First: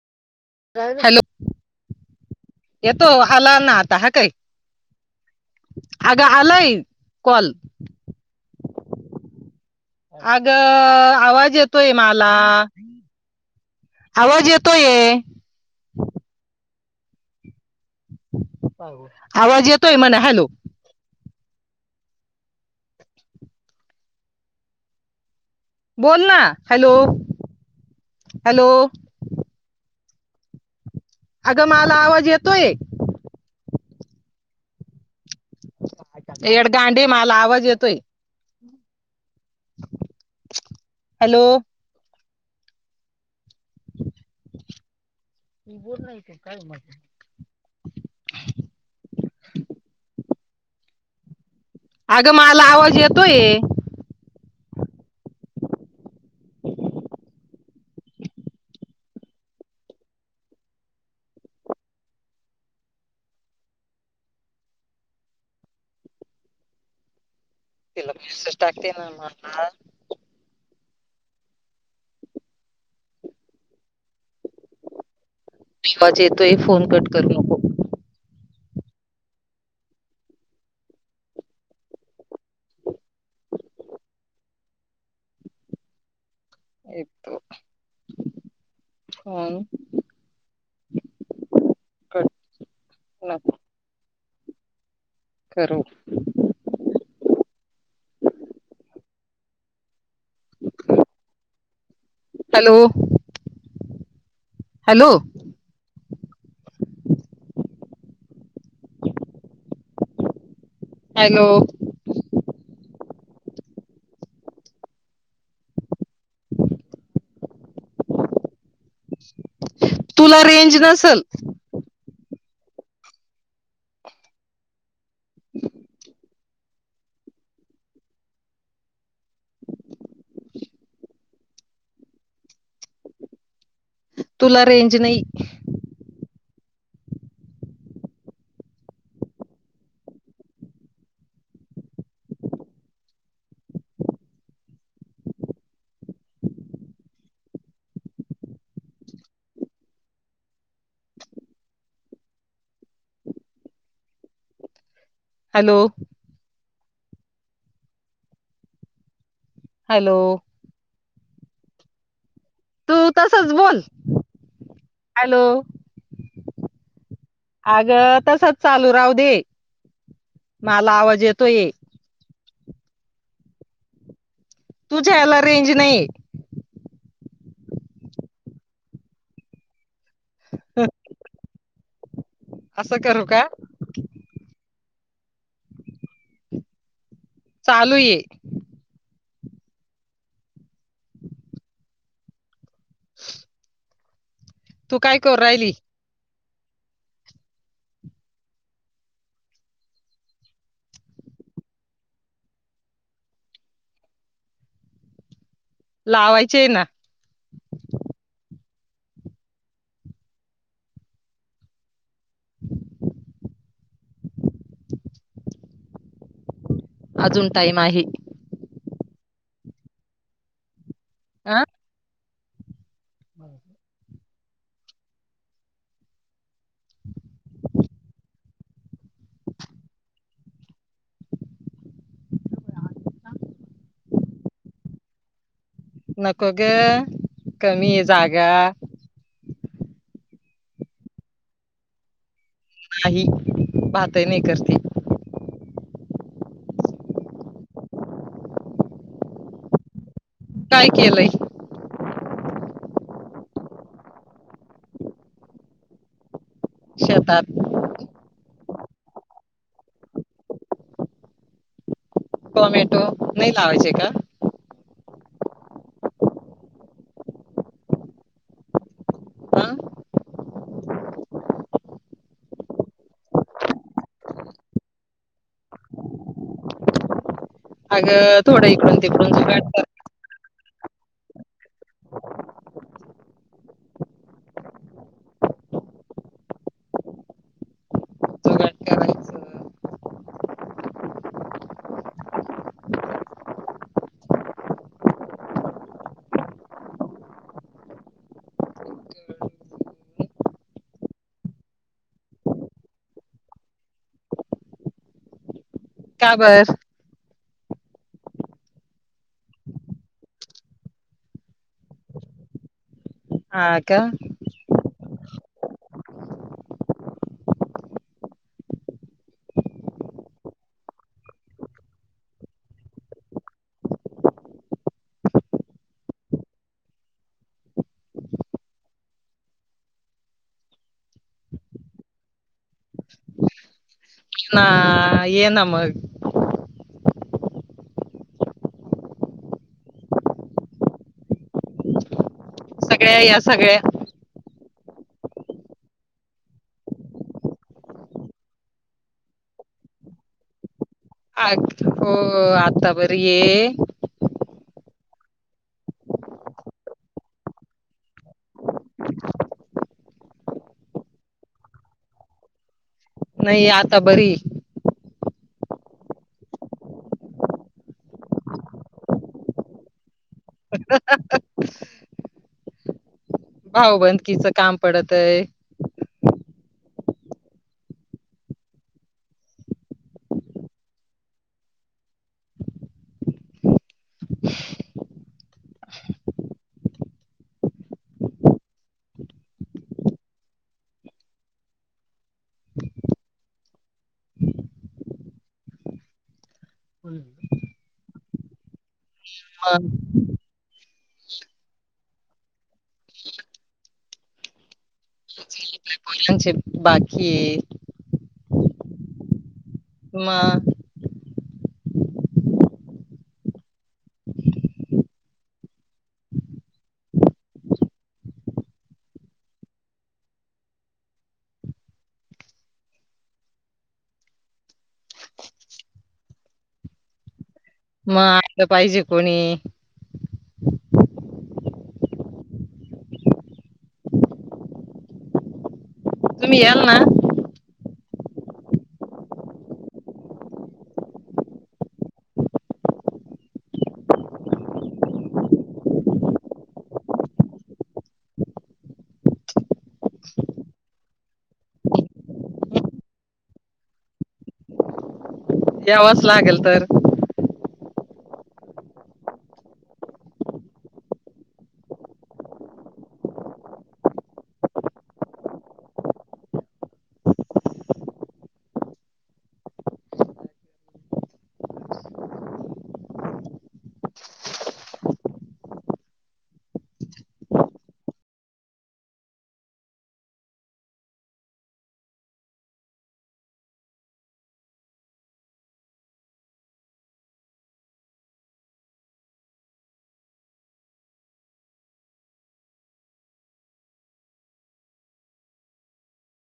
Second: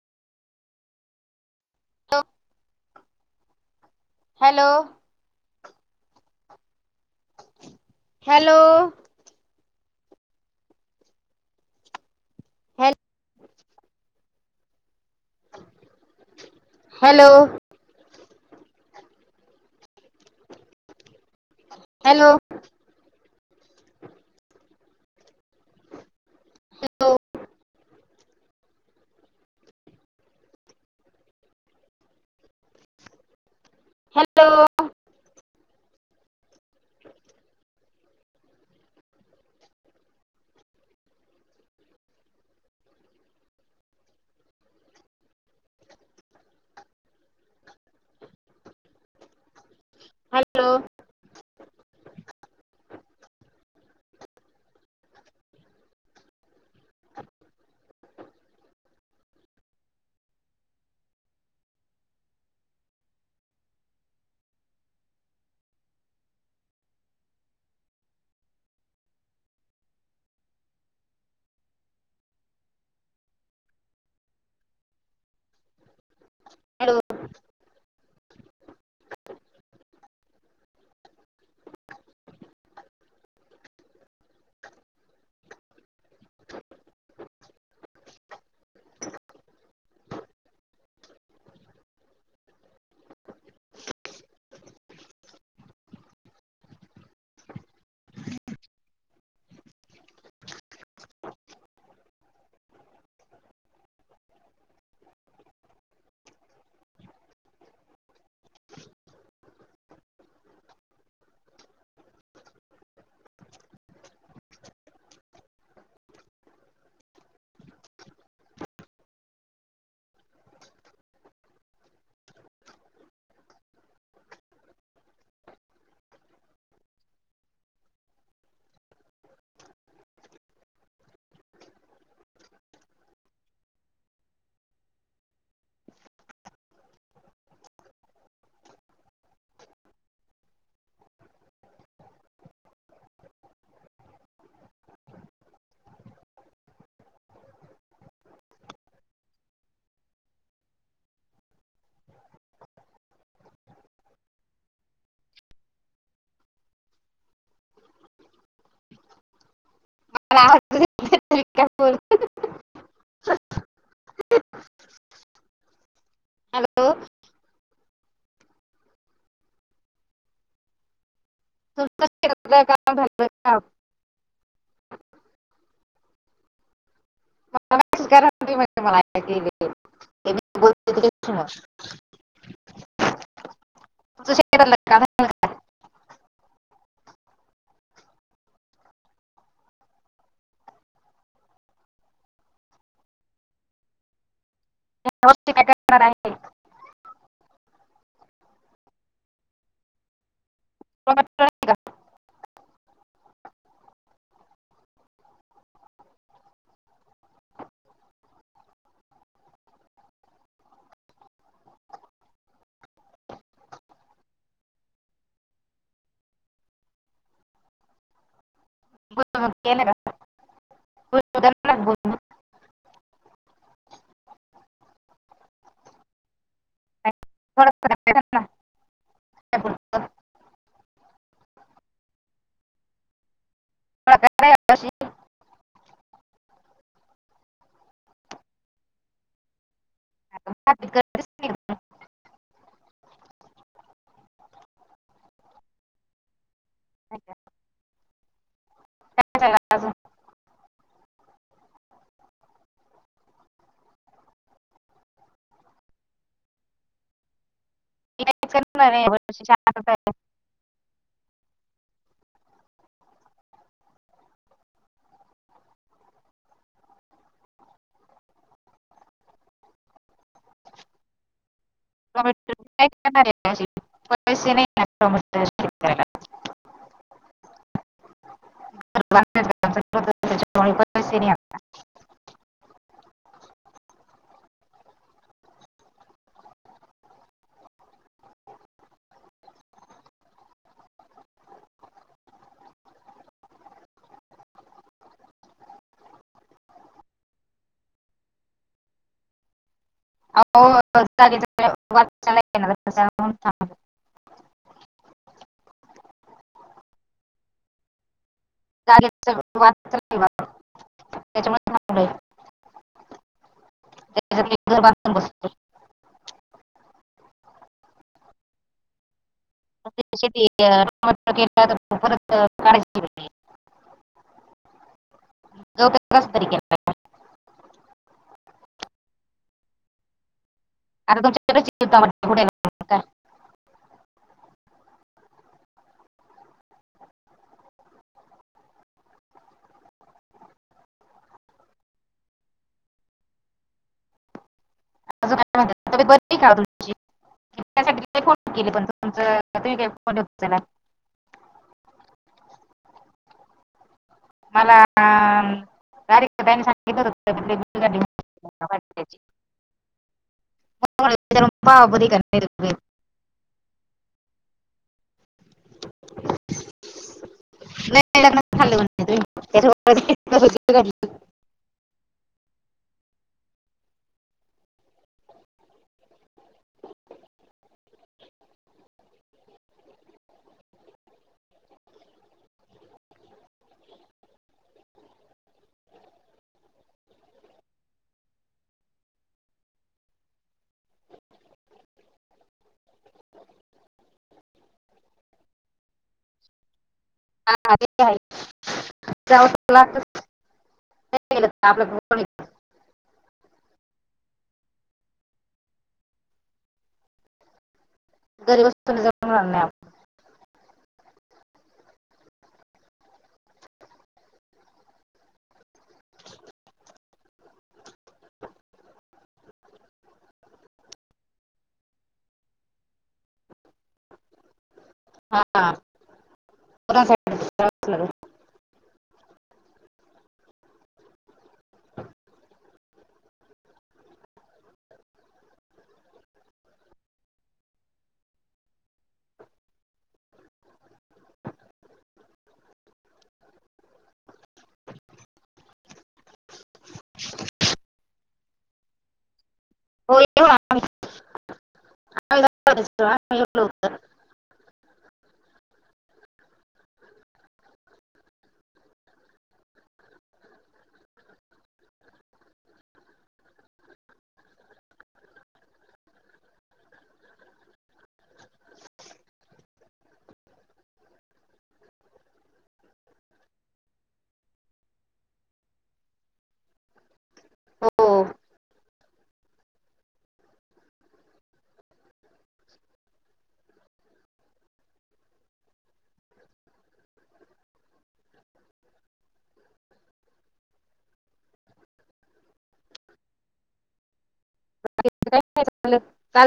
Hello hello येतो हा आला ना आता हा काय हॅलो अगं आलंय हॅलो अगं आवाज येतोय मला. आवाज येतोय हॅलो आवाज येतोय मने हॅलो. हॅलो बोल ना हॅलो हॅलो [inaudible] अगं मला आवाज येतोय. हॅलो एड गांडे मला आवाज येतोय हॅलो [unintelligible] [inaudible] हलो अगं मला आवाज येतोय. [inaudible] तिला मेसेज टागतेना मला आवाज येतोय फोन कट करु नको. [inaudible] [inaudible] येतो. फोन कट न [inaudible] करू हॅलो, हॅलो [inaudible] [inaudible] हॅलो, तुला रेंज नसल. हम, तुला रेंज नाही. हॅलो, हॅलो, त्रिकपूरऽऽ तू तसच बोल,, हॅलो, हॅलो अग ऽऽतसच चालू राहू दे. मला आवाज येतो ये. तुमचं शेतातलं का? तुझ्या याला रेंज नाही. म, असं करू का? तुझं शऽऽ चालू ये. [inaudible] तू काय करू राहिली? एक, का? लावायचे आहे ना. [unintelligible] अजून टाईम आहे. केल का? आह हम् ह थोडं थोडं शी नको ग कमी आहे जागा नाही पाहतही नाही करते काय केलं शेतात करणार आहे. टोमॅटो नाहीय नावेचे का ह णार नाहीला अगं थोडं इकडून घर तिकडून सु बांधायचं काम काट चालू होतं त्याच्यामुळे पैसे नाही आता. जुगाड करायचं होां का बर जागेचं वाद चाललंय वाद. त्याच्यामुळे थांबलोय ह का त्याच्यात मी घर बांधून बसतो े के तर परत काढायची गहू तर कसं तरी केला अर तुमच्याटठ का ना येन मग सगळ्या या सगळ्या अ काय म्हणतात बरी काढ त्यासाठी फोन केले पण तुमच तुम्ही काय फोनता त्याला अ हो आता बरी ये मला तारीखनी सांगित हो [inaudible] नाही आता बरी नाही झाला म्हण भावबंदकीच काम पडत आहे हा [inaudible] मग केलं आपल्या कोणी म्ह बाकी घरी वस्तू जणार नाही मग हा [inaudible] मग पाहिजे कोणी तुम्ही याल ना [inaudible] हो येव [inaudible] याव लागेल तर [inaudible] हो बाकी [inaudible]